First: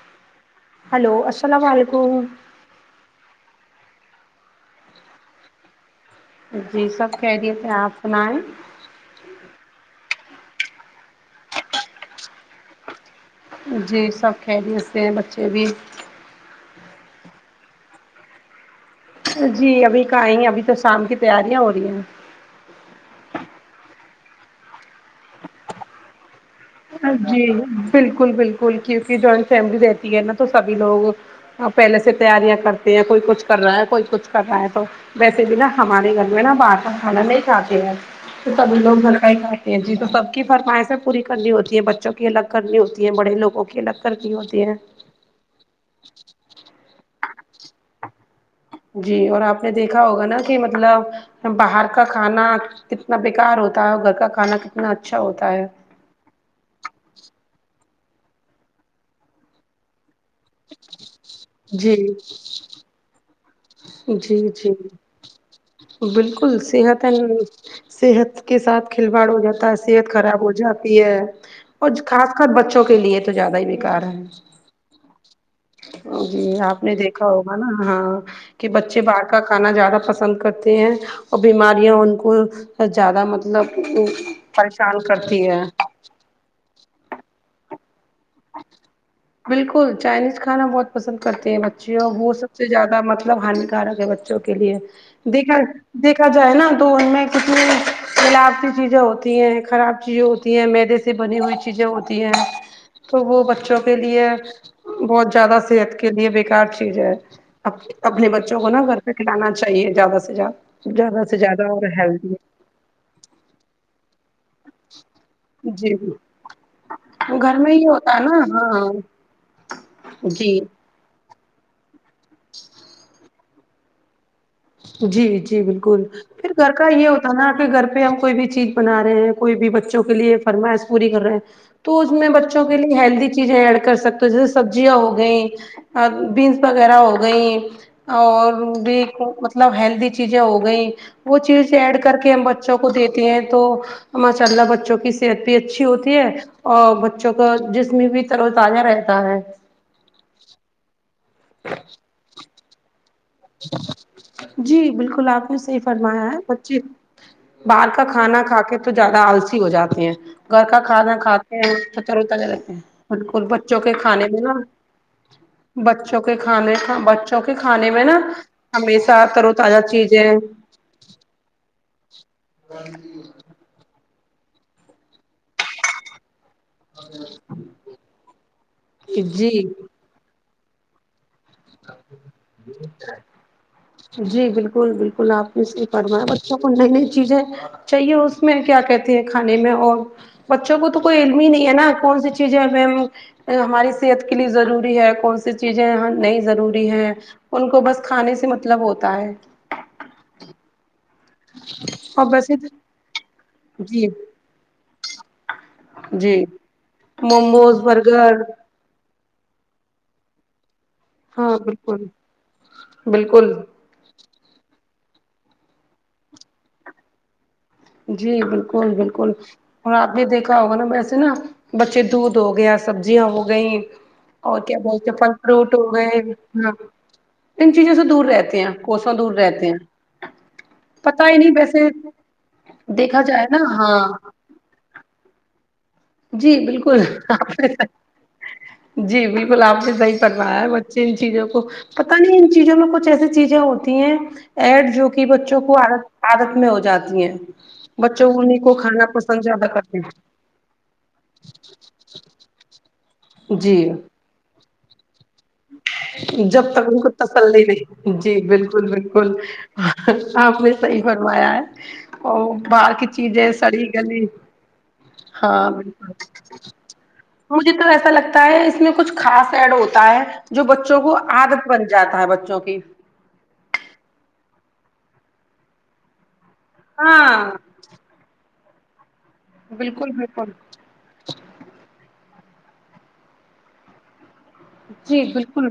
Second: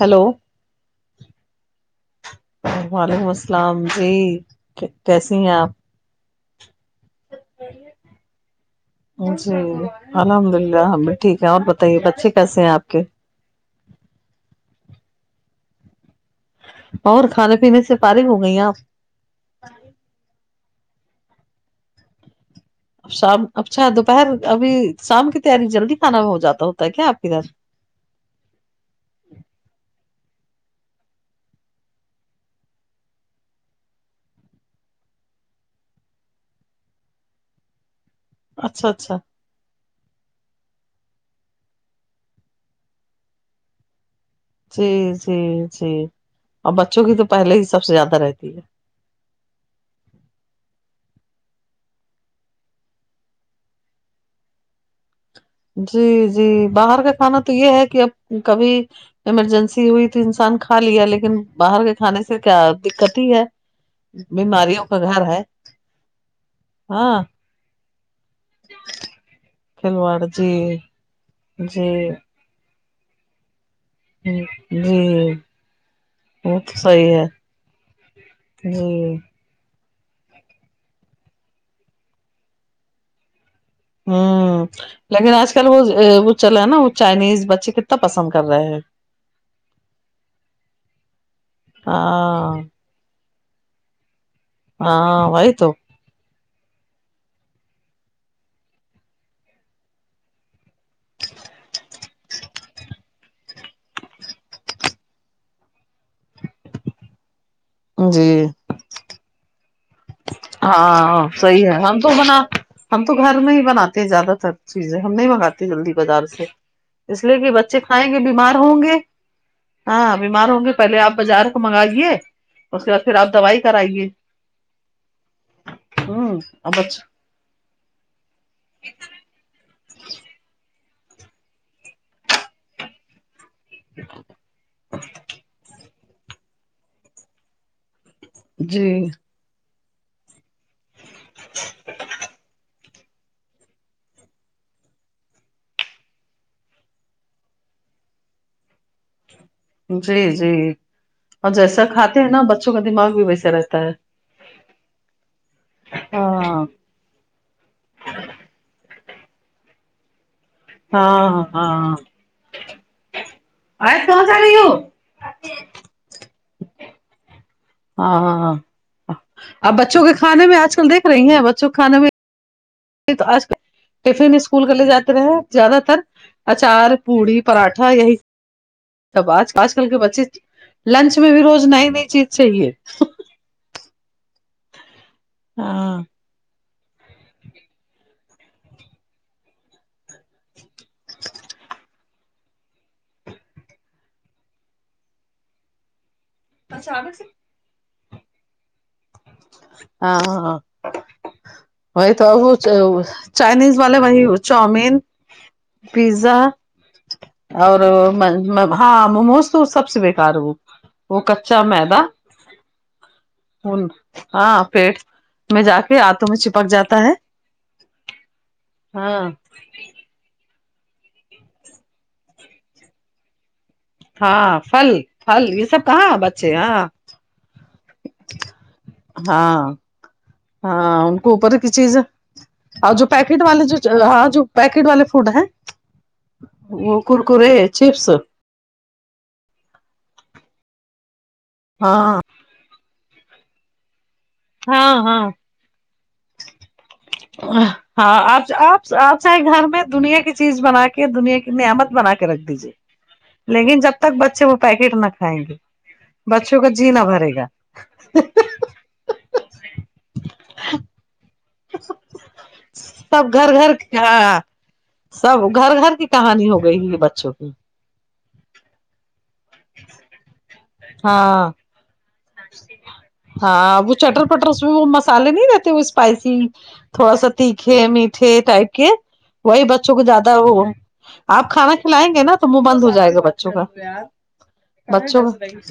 Hello hello السلام علیکم وعلیکم السلام جی کیسی ہیں آپ جی سب خیریت ہے آپ سنایے جی الحمد اللہ ہم بھی ٹھیک ہے اور بتائیے بچے کیسے ہیں آپ کے جی سب خیریت سے بچے بھی اور کھانے پینے سے فارغ ہو گئئیں آپ جی ابھی کہاں آئیں ابھی تو شام کی تیاریاں ہو رہی ہیں شام اچھا دوپہر ابھی شام کی تیاری جلدی کھانا ہو جاتا ہو ہاں جی بالکل بالکل کیونکی جوائنٹ فیملی رہتی ہے نا تو سبھی لوگ پہلے سے تیاریاں کرتے ہیں کوئی کچھ کر رہا ہے کوئی کچھ کر رہا ہے تو ویسے بھی نا ہمارے گھر میں نا باہر کا کھانا نہیں کھاتے ہیں تو سب ہی اچھا لوگ اچھا گھر کا ہی کھاتے ہیں جی تو سب کی فرمائشیں پوری کرنی ہوتی یہ بچوں کی الگ کرنی ہوتی ہیں بڑے لوگوں کی الگ کرنی ہوتی ہے جی جی جی اور بچوں کی تو پہلے ہی سب سے زیادہ رہتی ہے جی اور آپ نے دیکھا ہوگا نا کہ مطلب باہر کا کھانا کتنا بیکار ہوتا ہے اور گھر کا کھانا کتنا اچھا ہوتا ہے جی جی باہر کا کھانا تو یہ ہے کہ اب کبھی ایمرجنسی ہوئی تو انسان کھا لیا لیکن باہر کے جی کھانے سے کیا دقت ہی ہے جی جی بیماریوں کا گھر ہے بالکل صحت ہاں صحت کے ساتھ کھلواڑ ہو جاتا ہے صحت کھلواڑ خراب جی ہو جاتی جی کچھ خاص حد بچوں کے لیے تو زیادہ ہی بیکار ہ ہے جی جی وہ تو آپ نے صحیح ہے دیکھا ہوگا نا ہاں کہ بچے ب جی اہر کھانا زیادہ پسند کرتے ہیں اور بیماریاں ان کو زیادہ مط لب وہ پریشان کرتی ہے ا وہ چلا نا وہ چائنیز بچے کتنا پسند کر رہے ہیں بالکل چائنیز کھانا بہت پسند کرتے ہیں بچے اور وہ سب ہاں سے زیا دہ مطلب ہانی کارک ہے بچوں کے لیے ہاں وہی دیکھا تو دیکھا جائے نا تو ان میں کتنے ملاوٹی چیزیں ہوتی ہیں خراب چیزیں ہوتی ہیں میدے سے بنی ہوئی چیزیں ہوتی ہیں تو وہ بچوں کے لیے بہت زیادہ صحت کے لیے بیکار چیز ہے جی اپنے بچوں کو نا گھر پہ کھلانا چاہیے زیادہ سے زیادہ زیادہ ہاں سے صحیح زیادہ ہے اور ہم تو ہیلدی بنا ہم تو گھر میں ہی بناتے ہیں زیادہ تر چیزیں ہم نہیں منگاتے جی جلدی بازار سے اس لیے کہ گھر میں بچے ہی کھائیں ہوتا گے ہے نا بیمار ہوں ہاں گے ہاں بیمار جی ہوں گے پہلے آپ بازار کو منگائیے اس کے بعد پھر آپ دوائی کرائیے جی جی بالکل ہوں پھر گھر اب کا یہ اچھا ہوتا نا کہ گھر پہ ہم کوئی بھی چیز بنا رہے ہیں کوئی بھی بچوں کے لیے فرمائش پوری کر رہے ہیں تو اس میں بچوں کے لیے ہیلدی چیزیں ایڈ کر سکتے جیسے سبزیاں ہو گئیں بینس وغیرہ ہو گئیں اور جی بھی مطلب ہیلدی چیزیں ہو گئی وہ چیزیں ایڈ کر کے ہم بچوں کو دیتے ہیں تو ماشاء اللہ بچوں کی صحت بھی اچھی ہوتی ہے اور بچوں کا جسم بھی تر و تازہ رہتا ہے جی جی اور جیسا کھاتے ہیں نا بچوں کا دماغ بھی و جی بالکل آپ نے صحیح فرمایا ہے ہاں بچی باہر کا کھانا کھا کے تو زیادہ آلسی ہو جاتے ہیں گھر کا کھانا ہاں کھاتے ہیں ہاں تو تر و تازہ [unintelligible] رہتے ہیں بالکل بچوں کے آج کھانے پہنچا میں نا رہی ہو بچوں کہ کھانے کا بچوں کے کھانے میں نا ہمیشہ تر و اب تازہ بچوں کے چیزیں کھانے میں آج کل دیکھ رہی ہیں بچوں کے کھانے میں آج کل ٹفن اسکول کا لے جاتے رہے زیادہ تر اچار پوڑی پراٹھا یہی سب آج جی آج کل کے بچے لنچ میں بھی روز نئی نئی چیز چاہیے جی بالکل بالکل آپ نے صحیح ہاں فرما بچوں کو نئی نئی چیزیں چاہیے اس میں کیا کہتے ہیں کھانے میں اور بچوں کو تو کوئی علم ہی نہیں ہے نا کون سی چیزیں ہماری صحت کے لیے ضروری ہے کون سی چیزیں نہیں ضروری ہے ان کو بس کھانے سے مطلب ہوتا ہے ہاں ہاں وہی تو اور وہ ویسے چاےچائنیز والے جی وہ چاؤمین پیزا جی اور موموز برگر [unintelligible] ہاں موموز تو سب سے بیکار ہے وہ وہ ہاں کچا میدا بالکل بالکل کھول ہاں پیٹ میں جا کے اتو میں چپک جاتا ہے جی بالکل ہاں بالکل اور آپ نے دیکھا ہوگا نا ویسے نا بچے دودھ ہو گیا سبزیاں ہو گئیں اور ہاں کیا بولتے پھل یہ فروٹ ہو سب کہاں گئے بچے ہاں انن چیزوں سے دور رہتے ہیں کوساں دور رہتے ہاں ہیں ہاں ان کو پتا ہی نہیں اوپر کی ویسے چیز اور جو دیکھا پیکٹ جائے نا والے جو ہاں جو پیکٹ والے فوڈ ہیں جی وہ بالکل کرکرے آپ نے چپس جی بالکل آپ نے صحیح فرمایا ہے بچے ان چیزوں کو پتا ہاں نہیں چیزوں میں کچھ ایسی چیزیں ہوتی ہیں ایڈ ہاں جو ہاں کہ بچوں کو عادت میں ہو جاتی ہیں ہاں بچوں آپ انہیں کو آپ کھانا آپ چاہے پسند گھر زیادہ میں کرتے دنیا ہیں کی چیز بنا کے دنیا کی نعمت بنا کے رکھ دیجیے لیکن جی جب تک بچے وہ پیکٹ نہ کھائیں گے بچوں جب کا تک ان جینا کو بھرے گا تسلی نہیں جی بالکل بال کل آپنے صحیح فرمایا ہے اور باہر کی سب چیزیں گھر گھر سڑی گلی سب ہاں گھر گھر کی بالکل کہانی ہو گئی یہ بچوں کی مجھے تو ایسا لگتا ہے اس میں کچھ خاص ایڈ ہوتا ہے جو بچوں کو ہاں عادت بن جاتا ہے بچوں کی ہاں وہ چٹر پٹر اس میں وہ مسالے نہیں رہتے وہ اسپائسی تھوڑا سا ہاں تیکھے می ٹھے ٹائپ کے وہی بچوں کو بالکل زیادہ بالکل وہ آپ کھانا کھلائیں گے نا تو منہ بند ہو جائے گا بچوں کا بچوں جی کا بالکل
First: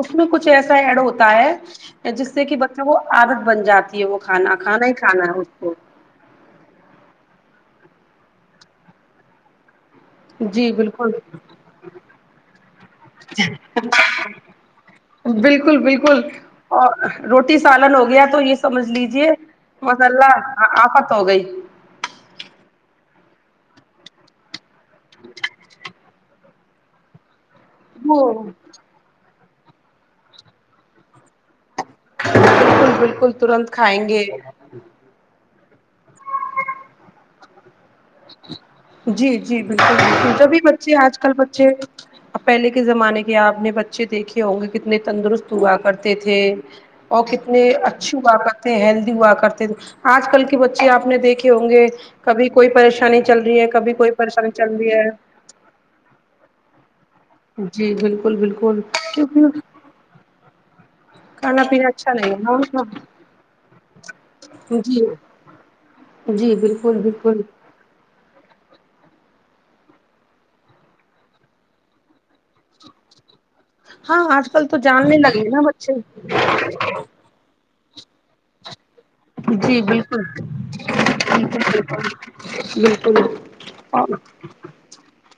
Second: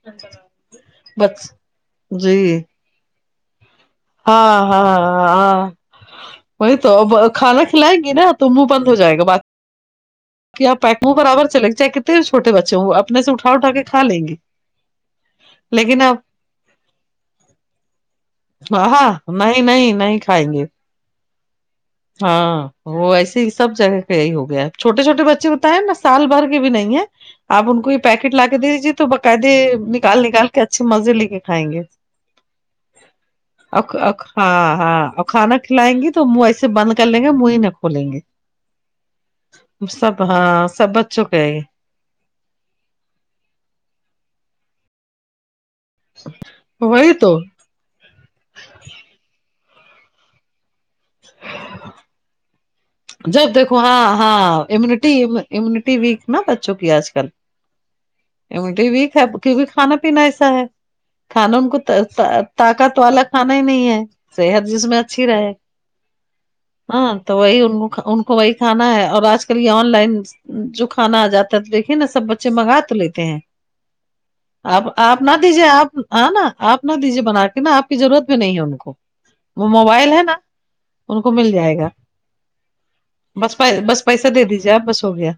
اس میں کچھ ایسا ایڈ ہوتا بچ ہے جس جی سے کہ ب چوں وہ عادت بن جاتی ہے وہ کھانا ہاں کھانا ہی ہاں کھانا ہے اس ہاں کو وہی تو اب کھانا کھلائیں گے نا تو منہ بند ہو جائے گا بق کیا جی آپ بالکل پیکمو برابر چل گے چے کنے چوٹے بچے ہو اپنے سے اٹھا اٹھا کے کھا لیں گے بالکل لیکن آپ بالکل اور روٹی سالن ہو گیا تو یہ سمجھ ہاں لیجے نہیں نہیں نہیں مساللہ کھائیں گے آفت ہو گئی ہاں وہ ایسے ہی سب جگہ پہ یہی ہو گیا چھوٹے چھوٹے بچے ہوتا ہے نا سال بھر بھی نہیں ہے آپ ان کو یہ وہ پیکیٹ لا کے دے دیجیے تو باقاعدے نکال نکال کے اچھے مزے لے کے کھائیں گے بالکل بالکل ترنت اخ کھائیں اخ گے ہاں ہاں کھانا کھلائیں گی تو منہ ایسے بند کر لیں گے منہ ہی ن جی جی بالکل سب بالکل جبھی ہاں سب بچے اج بچوں کل کے ہیں یہ. بچے اب پہلے کے زمانے کے اپ نے بچے دیکھے ہوں گے کتنے تندرست ہوا کر تے تھے وہی اور تو کتنے اچھی ہوا کرتے ہیلدی ہوا کرتے تھے آج کل کے بچے آپ نے دیکھے ہوں گے کبھی کوئی پریشانی چل جب رہی ہے دیکھو کبھی ہاں کوئی ہاں پریشانی چل رہی امیونٹی ہے امیونٹی ویک نا بچوں کی آج کل جی بالکل بالکل امیونٹی ویک ہے کیو کی نہ کیونکہ کھانا پینا ایسا ہے کھانا ان کو پینا اچھا نہیں ہے نا طاقت والا کھانا ہی نہیں ہے صحت جس میں جی اچھی رہے جی بالکل ہاں تو بالکل وہی ان ان کو وہی کھانا ہے اور آج کل یہ آن لائن جو کھانا آ جاتا ہے تو دیکھے نا سب بچے منگا تو لیتے ہیں ہاں آج کل تو آپ جاننے آپ نہ لگے نا دیجیے بچے آپ ہ نا آپ نہ دیجے بنا کے نا آپ کی ضرورت بھی نہیں ہے ان کو وہ جی موبائل بالکل ہے نا ان کو مل جائے گا بالکل بالکل بس پیے بس اور پیسہ دے دیجیے آپ بس ہو گیا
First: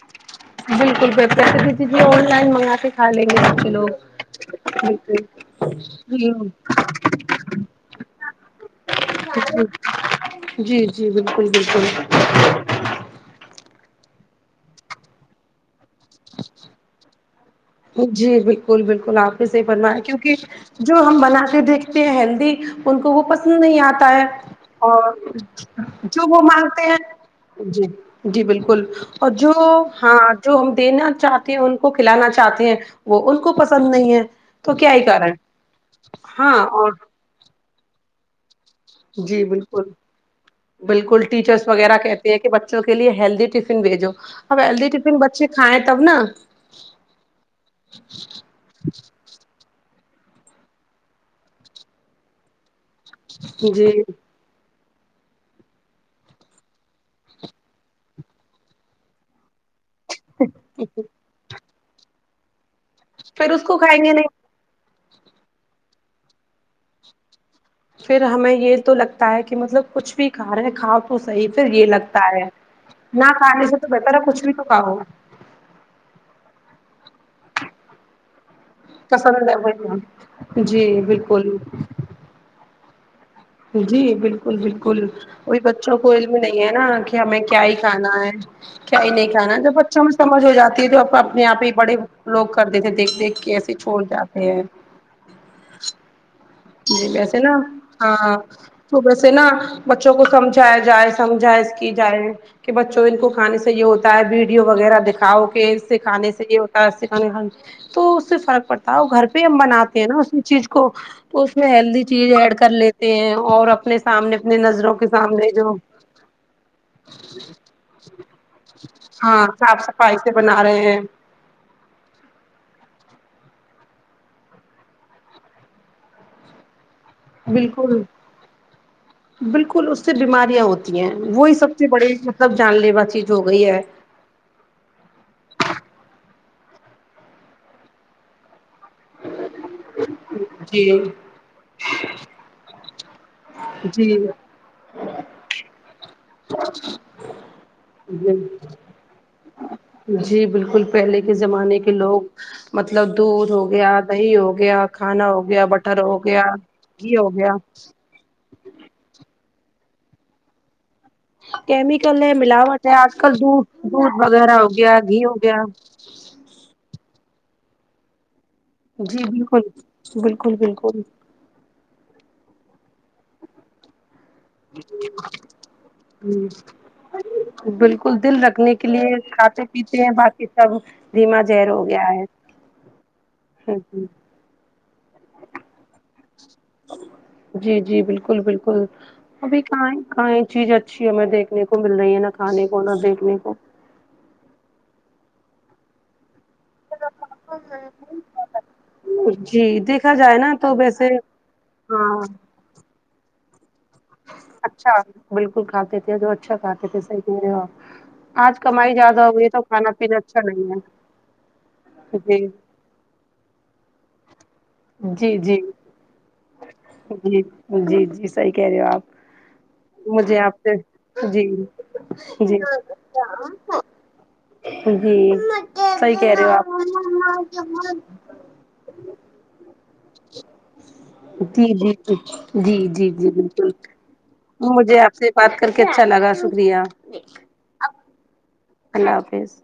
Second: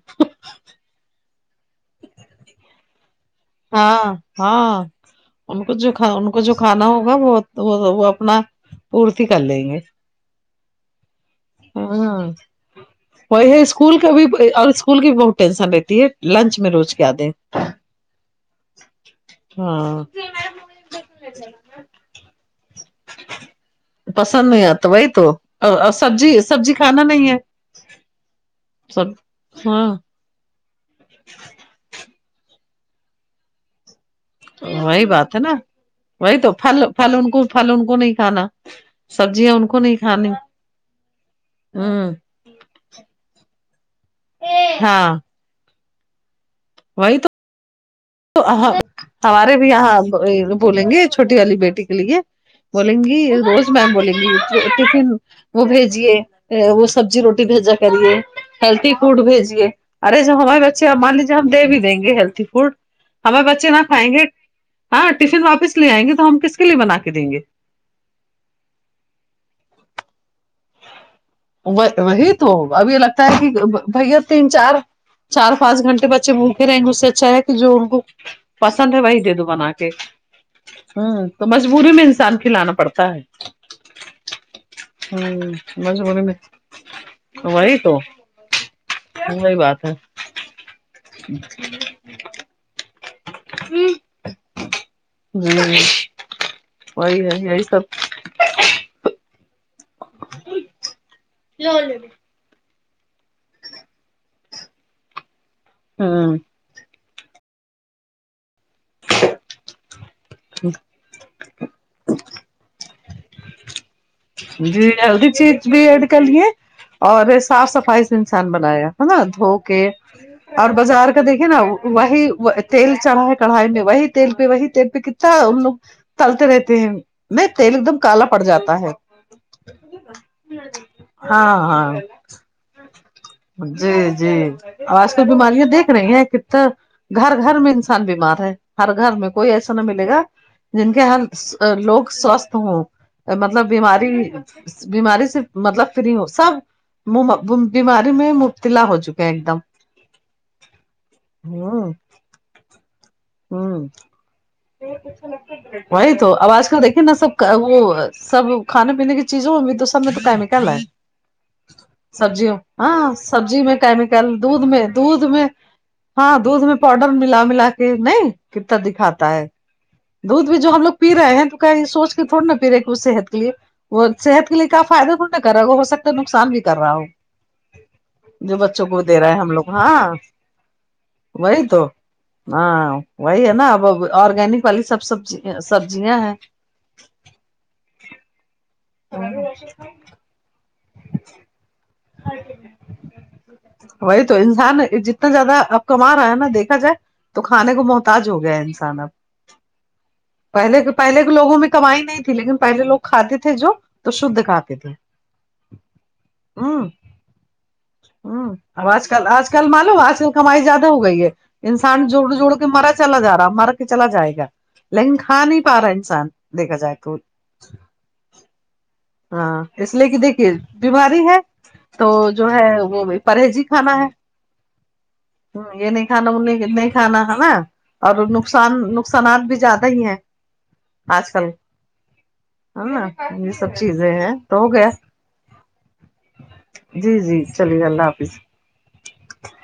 بالکل بہتر ہے تو دی دی آن لائن منگا کے کھا لیں گے بچے لوگ ہاں ہاں ان کو جو ان کو جو کھانا ہوگا ب تو وہ وہ اپنا اڑتے کر لیں بالکل گے جی جی جی بالکل بالکل ہاں وہی اسکول کا بھی اور اسکول کی بھی بہت ٹینشن رہتی ہے لنچ میں روز کیا دیں جی بالکل بالکل آپ نے صحیح فرمایا ہاں کیونکہ جو ہم بنا کے دیکھتے ہیں ہیلدی ان کو وہ پسند نہیں آتا ہے پسند نہیں آتا وہی اور تو اور جو وہ سبزی سبزی مانگتے کھانا نہیں ہے ہیں جی جی بالکل سب اور جو ہاں جو ہم دینا چاہتے ہیں ان کو کھلانا چاہتے ہیں وہ ان کو پسند نہیں ہے تو کیا وہی ہی بات کریں ہے نا وہی تو ہاں پھل اور پھل ان کو پھل ان کو نہیں کھانا جی سبجیاں ان کو بالکل نہیں کھانی بالکل ٹیچرس وغیرہ ہوں کہتے ہیں کہ بچوں کے لئے ہیلدی ٹفن بھیجو اب ہیلدی ہاں ٹفن بچے کھائیں تب نا وہی تو ج ہاں ہمارے بھی یہاں بولیں گے چھوٹی والی بیٹی کے لیے بولیں گی روز جی میم بولیں گی ٹفن وہ بھیجیے وہ سبزی روٹی بھیجا کریے ہیلتھی فوڈ بھیجیے ارے جو ہمارے بچے مان لیجیے ہم دے بھی دیں گے ہیلتھی فوڈ ہمار پھر اس بچے نہ کو کھائیں گے نہیں ہاں ٹفن واپس لے آئیں گے تو ہم کس کے لیے بنا کے دیں گے پھر ہمیں یہ تو لگتا ہے کہ مطلب کچھ بھی کھا رہے کھا تو صحیح پھر یہ لگتا وہی ہے تو اب یہ لگتا نہ ہے کہ کھانے سے تو بہتر بھیا ہے کچھ تین بھی تو چار کہو چار پانچ گھنٹے بچے بھوکے رہیں گے اس سے اچھا ہے کہ جو ان کو پسند ہے وہی دے دو پسند ہے بنا کے وہی جی ہوں تو بالکل مجبوری میں انسان کھلانا پڑ تا ہے جی بالکل بالکل ہوں وہی بچوں کو مجبوری میں علم نہیں ہے نا کہ ہمیں کیا ہی وہی تو کھانا ہے کیا ہی نہیں وہی کھانا ہے جب بات بچھوں میں سمجھ ہو جاتا یہ جو اپنے آپ ہی بڑے لوگ کرتے تھے دیکھ دیکھ کے ایسے چھوڑ جاتے ہیں ہمم جی ویسے نا ہاں تو ویسے نا بچوں کو سمجھایا جائے سمجھائے اسکی جائے کہ بچوں ان کو کھانے سے یہ ہوتا ہے ویڈیو وغیرہ دکھاؤ کہ اس سے کھانے ہوں سے یہ ہوت ہاتھ سے کھانا کھانا تو اس سے فرق پڑتا ہے وہ گھر پہ ہی ہم بناتے ہیں نا اس چیز کو اس میں ہیلدی چیز ایڈ کر لیتے ہیں اور اپنے سامنے اپنے جی نظروں کے ہیلدی سامنے چیز جو بھی ایڈ کر لیے اور یہ صاف صفائی سے انسان بنایا ہے نا ہاں دھو صاف کے صفائی سے بنا اور رہے ہیں بازار کا دیکھیے نا وہی وہ تیل چڑھا ہے کڑھائی میں وہی تیل پہ وہی تیل پہ کتتا ان لوگ تلتے رہتے ہیں وہ تیل ایک دم بالکل کالا پڑ جاتا ہے بالکل اس سے بیماریاں ہوتی ہیں وہی ہاں سب سے ہاں بڑی مطلب جان لیوا چیز ہو گئی ہے جی جی آج کل بیماریاں دیکھ رہے ہیں کتے گھر گھر میں انسان بیمار ہے ہر گھر میں کوئی ایسا نہ ملے گا جی جن کے ہر لوگ سوستھ ہو مطلب بیماری جی بیماری سے مطلب فری ہو سب ممب بیماری میں جی مبت تلا ہو چکا ہے ایک دم جی بالکل پہلے کے زمانے کے ہوں لوگ مطلب دودھ ہو ہوں گیا دہی ہو گیا کھانا ہو گیا بٹر وہی ہو تو گیا اب آج کل دیکھیے نا گھی ہو سب گیا وہ سب کھانے پینے کی چیزوں میں بھی تو سب میں تو کیمیکل ہے کیمیکل ہے سبزیوں ملاوٹ ہے ہاں آج کل سبزی میں دودھ کیمیکل وغیرہ دودھ ہو میں گیا دودھ گھی ہو میں گیا ہاں دودھ میں پاؤڈر ملا ملا کے نہیں کتنا جی دکھاتا ہے بالکل دودھ بالکل بھی جو ہم لوگ بالکل پی رہے ہیں تو کیا یہ سوچ کے تھوڑی نا پی رہے کہ اس صحت کے لیے وہ صحت یہ کا فائدہ تھوڑ نا کر رہا ہو ہو سکتا ہے نقصان بھی کر رہا ہو بالکل دل جو رکھنے بچوں کے کو لیے دے رہا ہے ہم کھاتے لوگ ہاں پیتے ہیں باقی سب دھیما وہی زہر تو ہو گیا ہے ہاں وہی ہے نا اب آرگینک والی سب سبزی سبزیاں ہیں جی جی بالکل بالکل ابھی کہاں ہے کہاں ہے چیز اچھی ہے ہمیں دیکھنے کو مل رہی ہے نہ کھانے کو نہ دیکھنے کو وہی تو انسان جتنا زیادہ اب کما رہا ہے نا دیکھا جائے تو کھانے کو محتاج ہو گیا ہے انسان اب جی دیکھا جائے نا تو پہلے کے ویسے پہلے کے لوگوں میں کمائی ہاں نہیں تھی لیکن پہلے لوگ کھاتے تھے جو تو شدھ کھاتے تھے اچھا بالکل کھاتے تھے جو اچھا کھاتے تھے صحیح کہہ رہے ہے آپ امم اب کمائی آج زیادہ کل ہو آج گئی تو کل کھانا معلوم پینا آج کل اچھا کمائی نہیں زیادہ ہو گئی ہے انسان جوڑ جوڑ کے مرض چلا جارا مرا کے چلا جائے گا لیکن جی جی کھا جی نہیں پا رہا انسان دیکھا جائے تو جی جی جی صحیح کہہ رہے ہو آپ ہاں اس لیے کہ مجھے دیکھیے آپ سے بیماری میں جی تو جو جی جی ہے وہ بھی پرہیزی کھانا ہے یہ نہیں صحیح کھانا کہہ رہے ہو انہیں نہیں کھانا ہے نا آپ اب اور نقصان نقصانات بھی زیادہ ہی ہیں آج کل جی جی جی جی ہے جی نا جی یہ بالکل سب چیزیں ہیں تو ہو گیا مجھے آپ سے بات کر کے اچھا لگا شکریہ جی جی چلیے اللہ حافظ اللہ حافظ